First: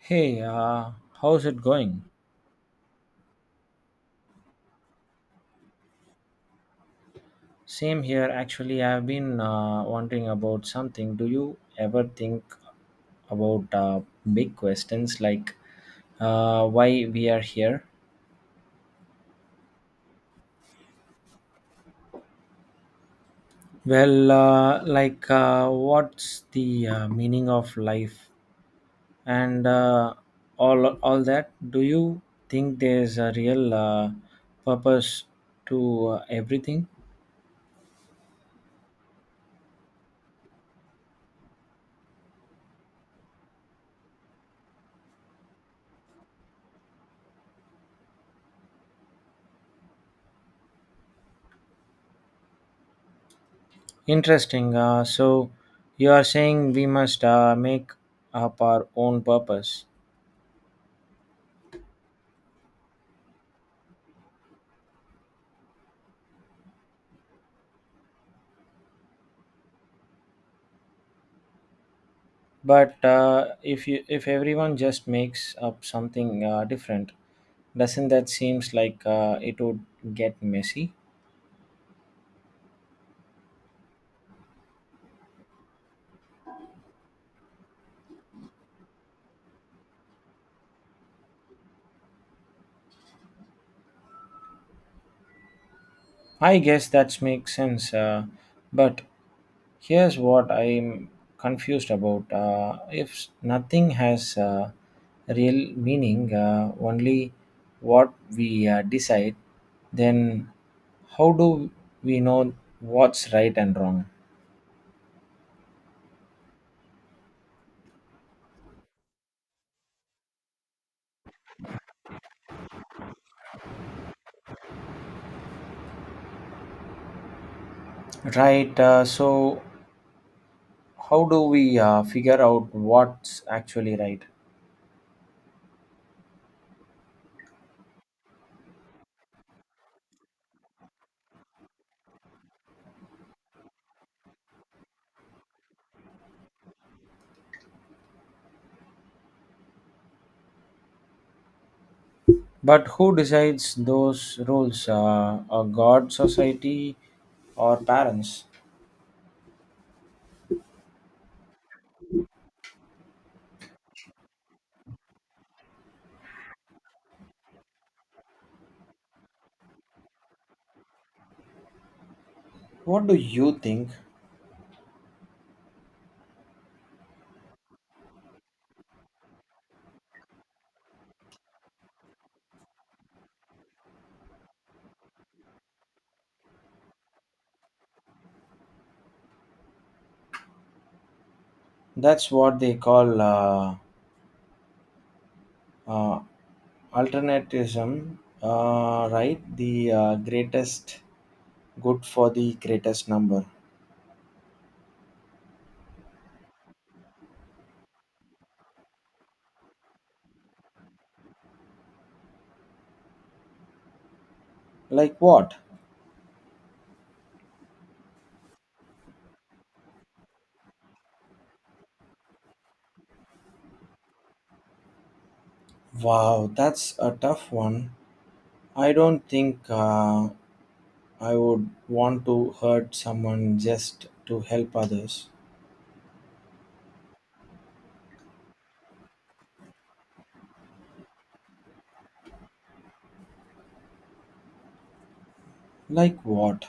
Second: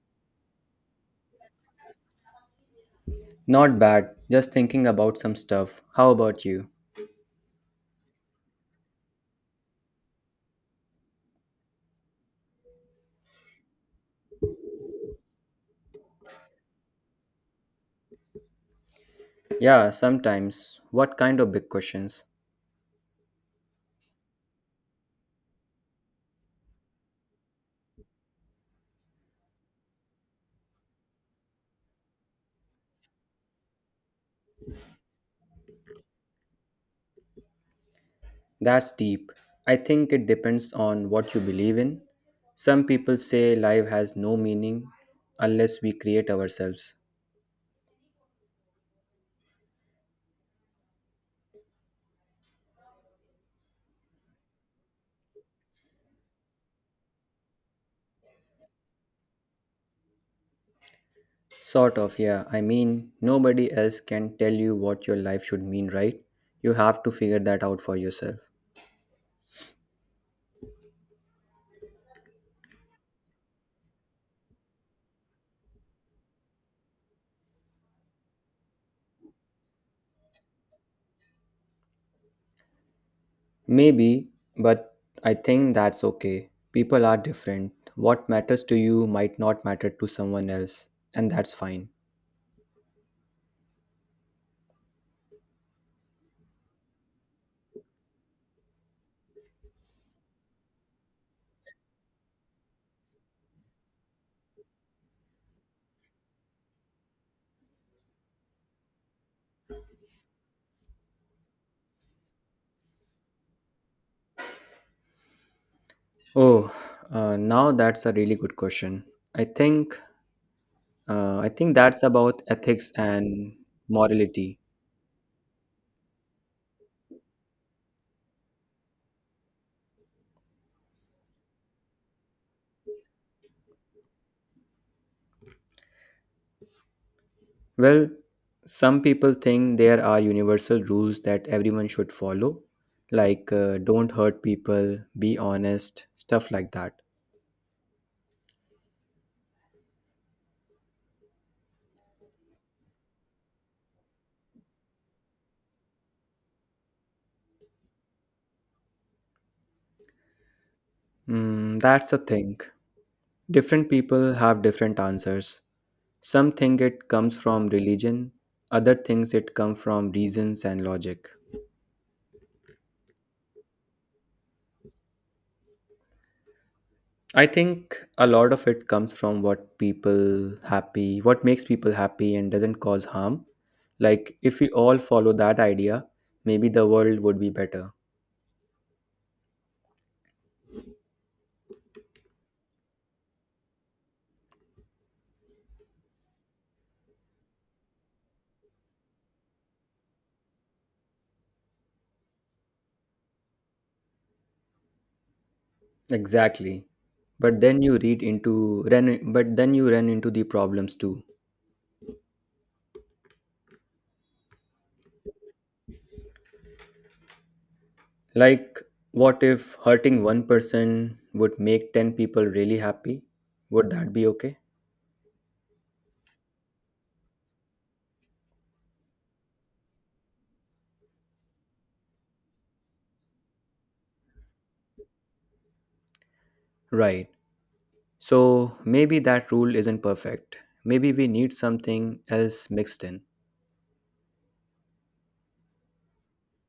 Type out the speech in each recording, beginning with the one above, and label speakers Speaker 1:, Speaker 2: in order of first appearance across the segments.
Speaker 1: Hey, how's it going?
Speaker 2: Not bad, just thinking about some stuff. How about you?
Speaker 1: Same here. Actually, I've been wondering about something. Do you ever think about big questions like why we are here?
Speaker 2: Yeah, sometimes. What kind of big questions?
Speaker 1: Well, like what's the meaning of life and all that? Do you think there's a real purpose to everything?
Speaker 2: That's deep. I think it depends on what you believe in. Some people say life has no meaning unless we create ourselves.
Speaker 1: Interesting. So you are saying we must make up our own purpose.
Speaker 2: Sort of, yeah. I mean, nobody else can tell you what your life should mean, right? You have to figure that out for yourself.
Speaker 1: But if you if everyone just makes up something different, doesn't that seems like it would get messy?
Speaker 2: Maybe, but I think that's okay. People are different. What matters to you might not matter to someone else, and that's fine.
Speaker 1: I guess that makes sense. But here's what I'm confused about. If nothing has real meaning, only what we decide, then how do we know what's right and wrong?
Speaker 2: Oh, now that's a really good question. I think I think that's about ethics and morality.
Speaker 1: Right. So, how do we figure out what's actually right?
Speaker 2: Well, some people think there are universal rules that everyone should follow, like don't hurt people, be honest, stuff like that.
Speaker 1: But who decides those rules? A god, society, or parents?
Speaker 2: Mm, that's a thing. Different people have different answers. Some think it comes from religion, other thinks it comes from reasons and logic.
Speaker 1: What do you think?
Speaker 2: I think a lot of it comes from what people happy, what makes people happy and doesn't cause harm. Like if we all follow that idea, maybe the world would be better.
Speaker 1: That's what they call uh, Alternativism, right? The greatest good for the greatest number.
Speaker 2: Exactly. But then you run into the problems too.
Speaker 1: Like what?
Speaker 2: Like what if hurting one person would make 10 people really happy? Would that be okay?
Speaker 1: Wow, that's a tough one. I don't think I would want to hurt someone just to help others.
Speaker 2: Right. So maybe that rule isn't perfect. Maybe we need something else mixed in,
Speaker 1: Like what?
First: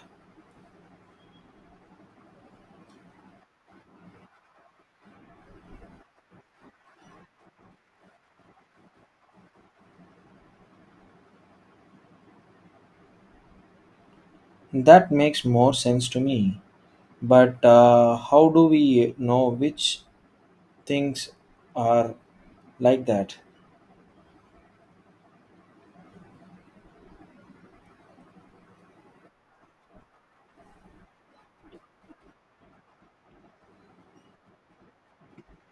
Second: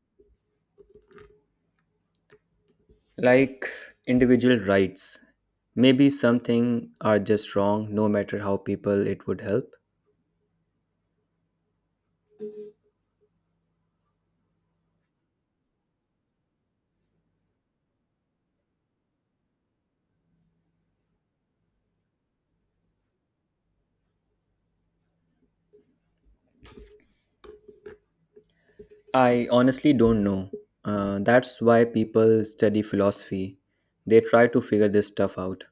Speaker 2: like individual rights. Maybe something are just wrong no matter how people it would help.
Speaker 1: That makes more sense to me. But how do we know which things are like that?
Speaker 2: I honestly don't know. That's why people study philosophy. They try to figure this stuff out.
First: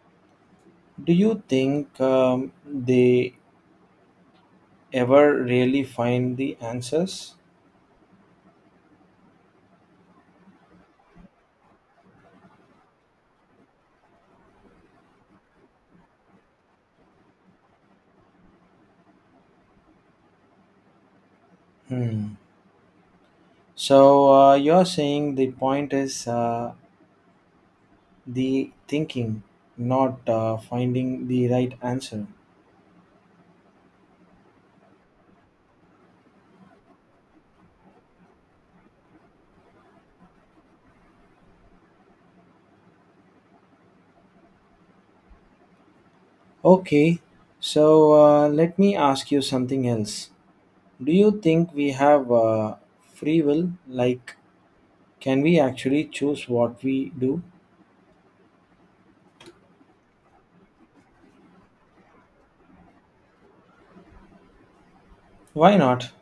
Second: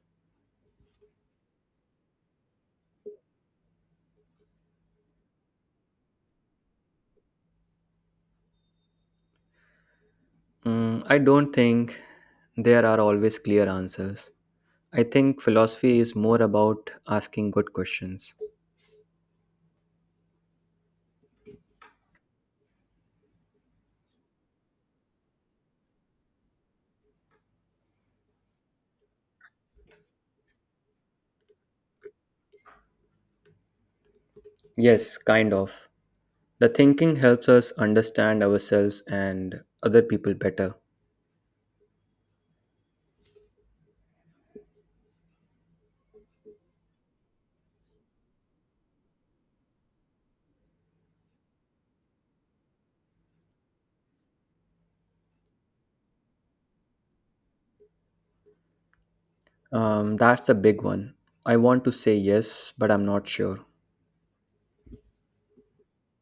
Speaker 1: Do you think they ever really find the answers?
Speaker 2: Mm, I don't think there are always clear answers. I think philosophy is more about asking good questions.
Speaker 1: Hmm. So you're saying the point is the thinking, not finding the right answer.
Speaker 2: Yes, kind of. The thinking helps us understand ourselves and other people better.
Speaker 1: Okay. So let me ask you something else. Do you think we have free will? Like, can we actually choose what we do?
Speaker 2: That's a big one. I want to say yes, but I'm not sure.
Speaker 1: Why not?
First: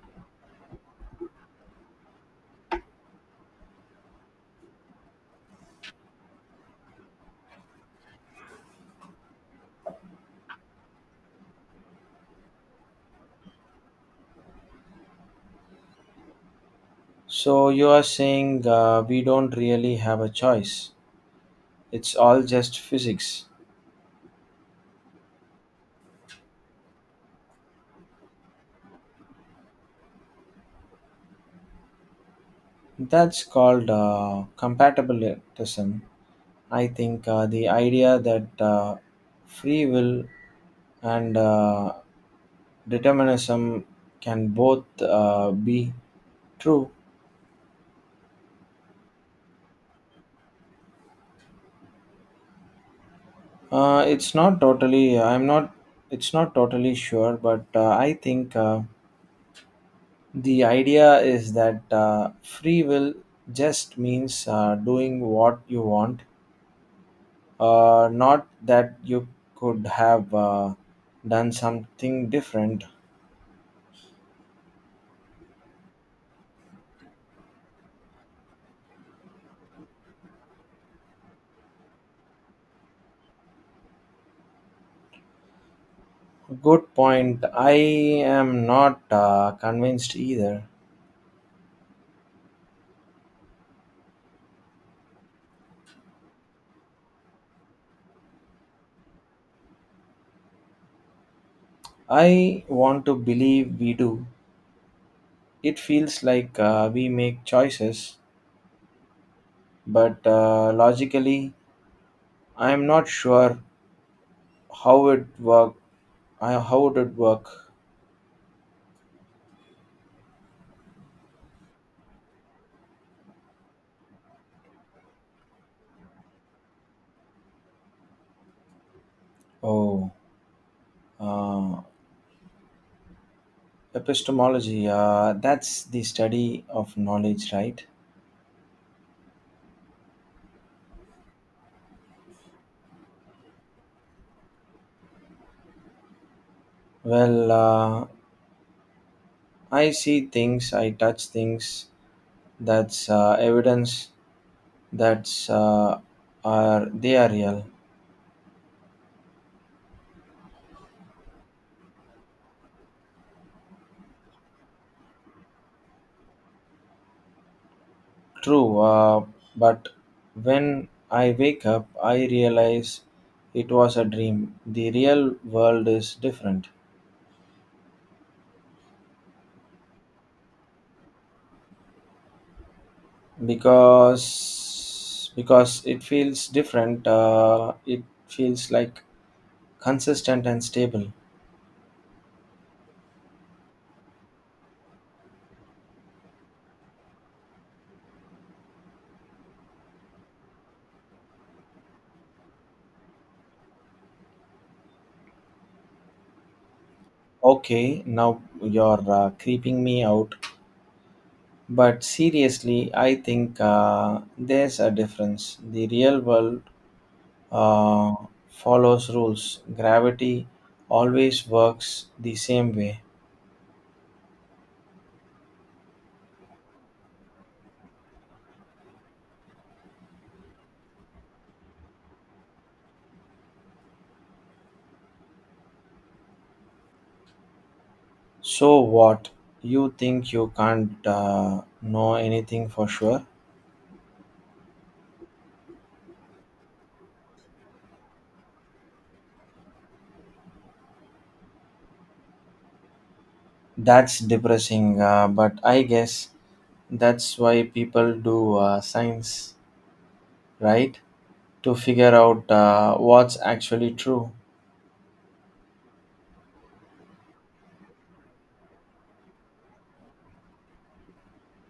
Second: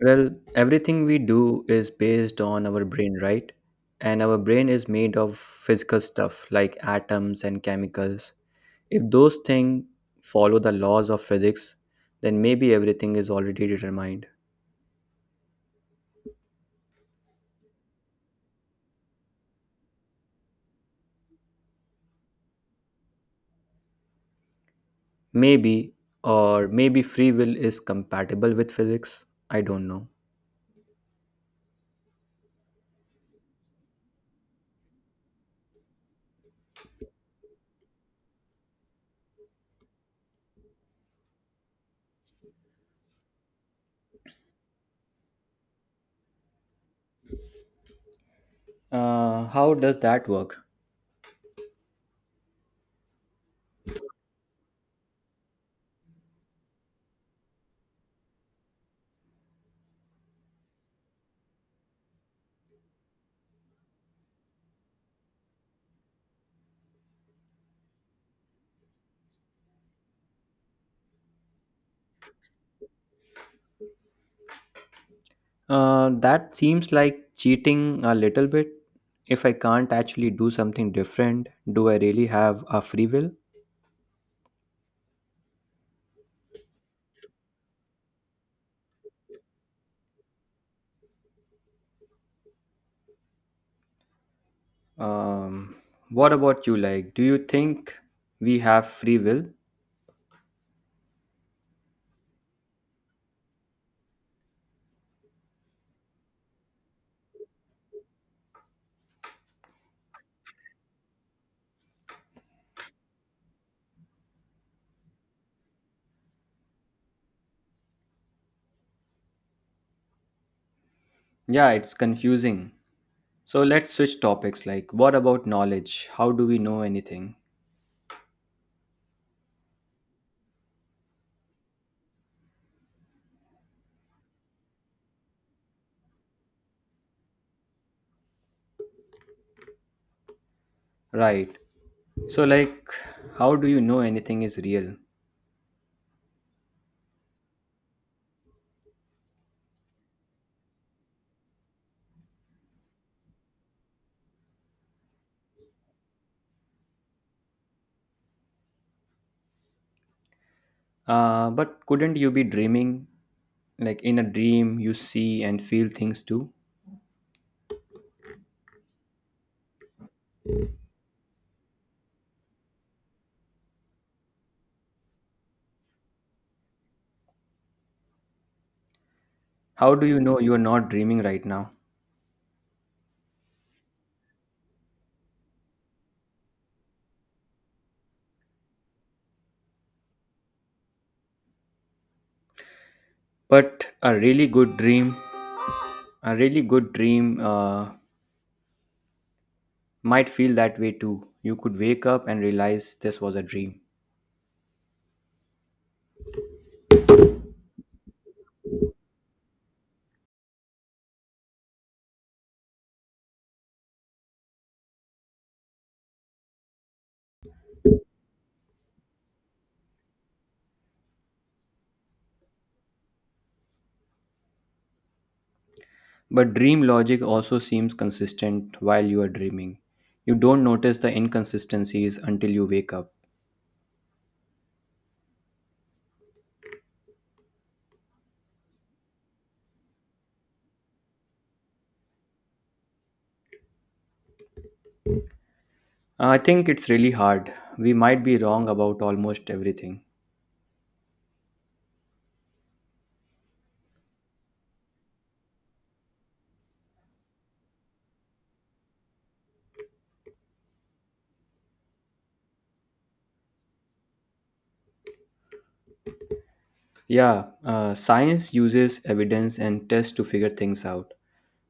Speaker 2: Well, everything we do is based on our brain, right? And our brain is made of physical stuff like atoms and chemicals. If those things follow the laws of physics, then maybe everything is already determined.
Speaker 1: So you are saying we don't really have a choice. It's all just physics.
Speaker 2: Maybe, or maybe free will is compatible with physics. I don't know.
Speaker 1: That's called compatibilism. I think the idea that free will and determinism can both be true.
Speaker 2: How does that work?
Speaker 1: It's not totally. I'm not. It's not totally sure, but I think the idea is that free will just means doing what you want. Not that you could have done something different.
Speaker 2: That seems like cheating a little bit. If I can't actually do something different, do I really have a free will?
Speaker 1: Good point. I am not convinced either.
Speaker 2: Um, what about you? Like, do you think we have free will?
Speaker 1: I want to believe we do. It feels like we make choices, but logically, I am not sure how it how would it work?
Speaker 2: Yeah, it's confusing. So let's switch topics. Like, what about knowledge? How do we know anything?
Speaker 1: Oh, uh, epistemology. That's the study of knowledge, right?
Speaker 2: Right. So, like, how do you know anything is real?
Speaker 1: Well, I see things, I touch things. That's evidence that's are they are real.
Speaker 2: But couldn't you be dreaming? Like, in a dream, you see and feel things too?
Speaker 1: True, but when I wake up, I realize it was a dream. The real world is different
Speaker 2: How do you know you're not dreaming right now?
Speaker 1: because it feels different. It feels like consistent and stable.
Speaker 2: But a really good dream, a really good dream might feel that way too. You could wake up and realize this was a dream.
Speaker 1: Okay, now you're creeping me out. But seriously, I think there's a difference. The real world uh, follows rules. Gravity always works the same way.
Speaker 2: But dream logic also seems consistent while you are dreaming. You don't notice the inconsistencies until you wake up.
Speaker 1: So what? You think you can't know anything for sure?
Speaker 2: I think it's really hard. We might be wrong about almost everything.
Speaker 1: That's depressing, but I guess that's why people do science, right? To figure out what's actually true.
Speaker 2: Yeah, science uses evidence and tests to figure things out.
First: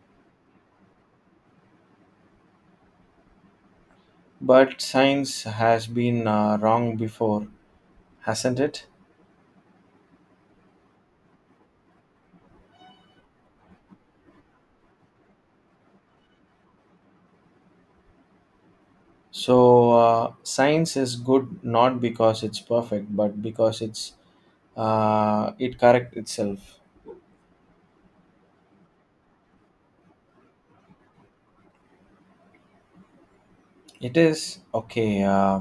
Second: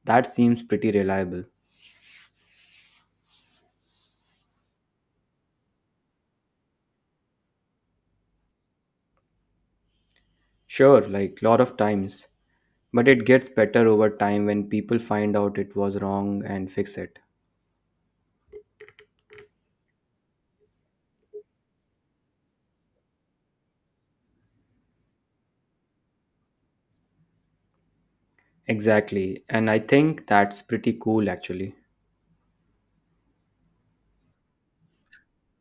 Speaker 2: That seems pretty reliable.
Speaker 1: But science has been wrong before, hasn't it?
Speaker 2: Sure, like lot of times, but it gets better over time when people find out it was wrong and fix it.
Speaker 1: So, science is good not because it's perfect, but because it's it correct itself.
Speaker 2: Exactly, and I think that's pretty cool actually.
Speaker 1: It is okay.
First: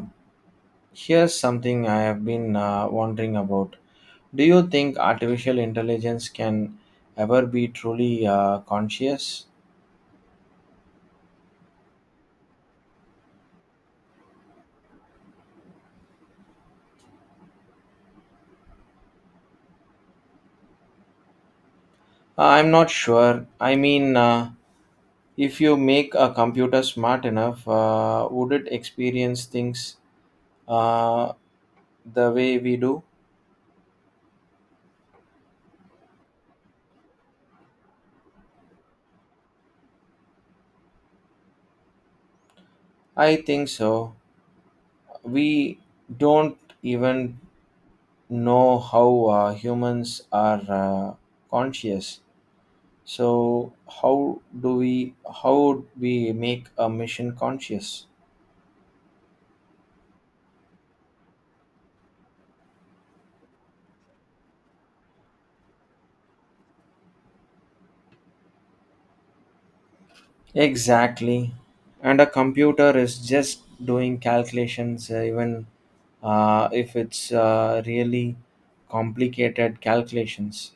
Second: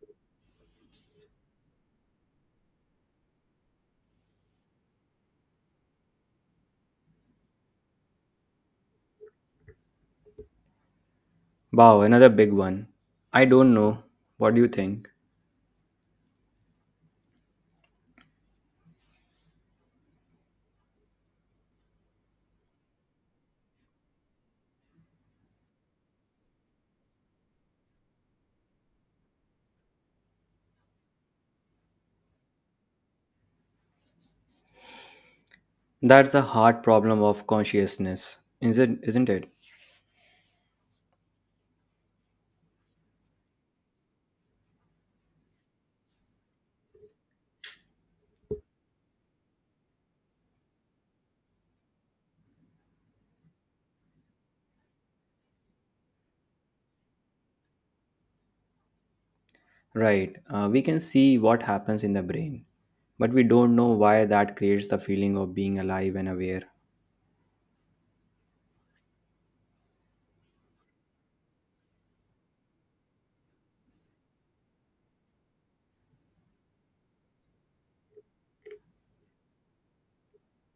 Speaker 1: Here's something I have been wondering about. Do you think artificial intelligence can ever be truly conscious?
Speaker 2: Wow, another big one. I don't know. What do you think?
Speaker 1: I'm not sure. I mean, if you make a computer smart enough, would it experience things uh, the way we do?
Speaker 2: That's a hard problem of consciousness, isn't it?
Speaker 1: I think so. We don't even know how humans are conscious, so how do we how would we make a machine conscious?
Speaker 2: Right. We can see what happens in the brain, but we don't know why that creates the feeling of being alive and aware.
Speaker 1: Exactly, and a computer is just doing calculations, even if it's really complicated calculations.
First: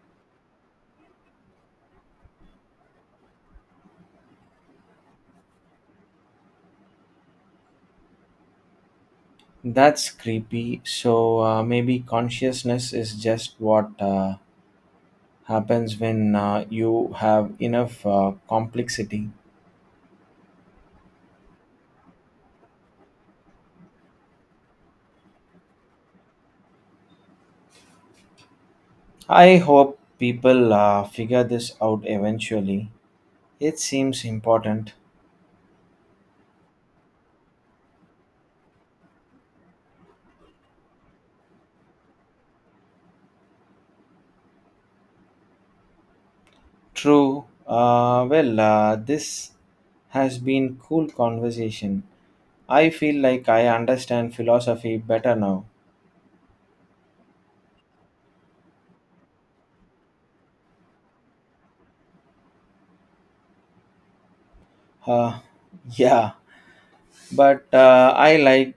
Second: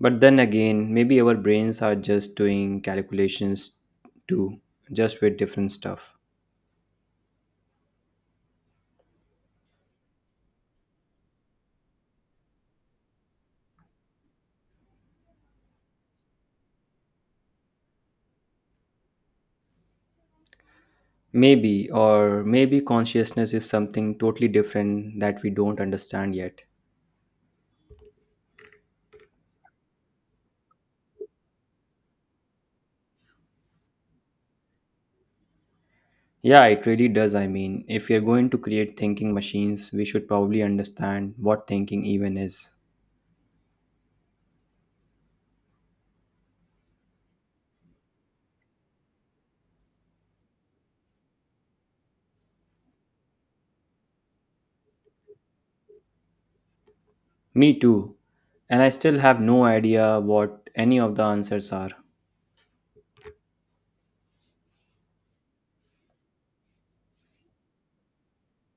Speaker 2: But then again, maybe our brains are just doing calculations too, just with different stuff.
Speaker 1: That's creepy, so maybe consciousness is just what happens when you have enough complexity.
Speaker 2: Maybe, or maybe consciousness is something totally different that we don't understand yet.
Speaker 1: I hope people figure this out eventually. It seems important.
Speaker 2: Yeah, it really does. I mean, if we are going to create thinking machines, we should probably understand what thinking even is.
Speaker 1: True. Well, this has been cool conversation. I feel like I understand philosophy better now.
Speaker 2: Me too. And I still have no idea what any of the answers are.
Speaker 1: Uh, yeah, but I like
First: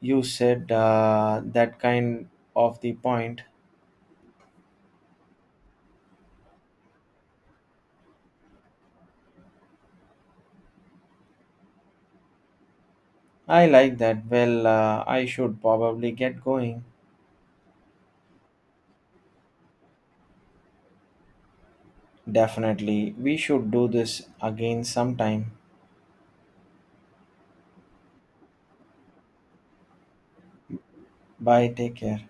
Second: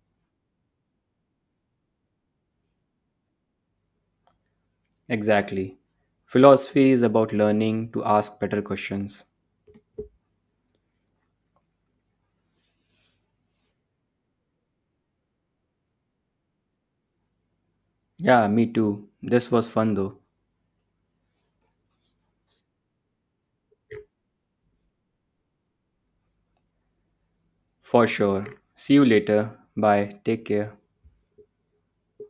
Speaker 1: you said that kind of the point.
Speaker 2: Exactly. Philosophy is about learning to ask better questions.
Speaker 1: I like that. Well, I should probably get going.
Speaker 2: Yeah, me too. This was fun though.
Speaker 1: Definitely, we should do this again sometime.
Speaker 2: For sure. See you later. Bye. Take care.
Speaker 1: Bye, take care.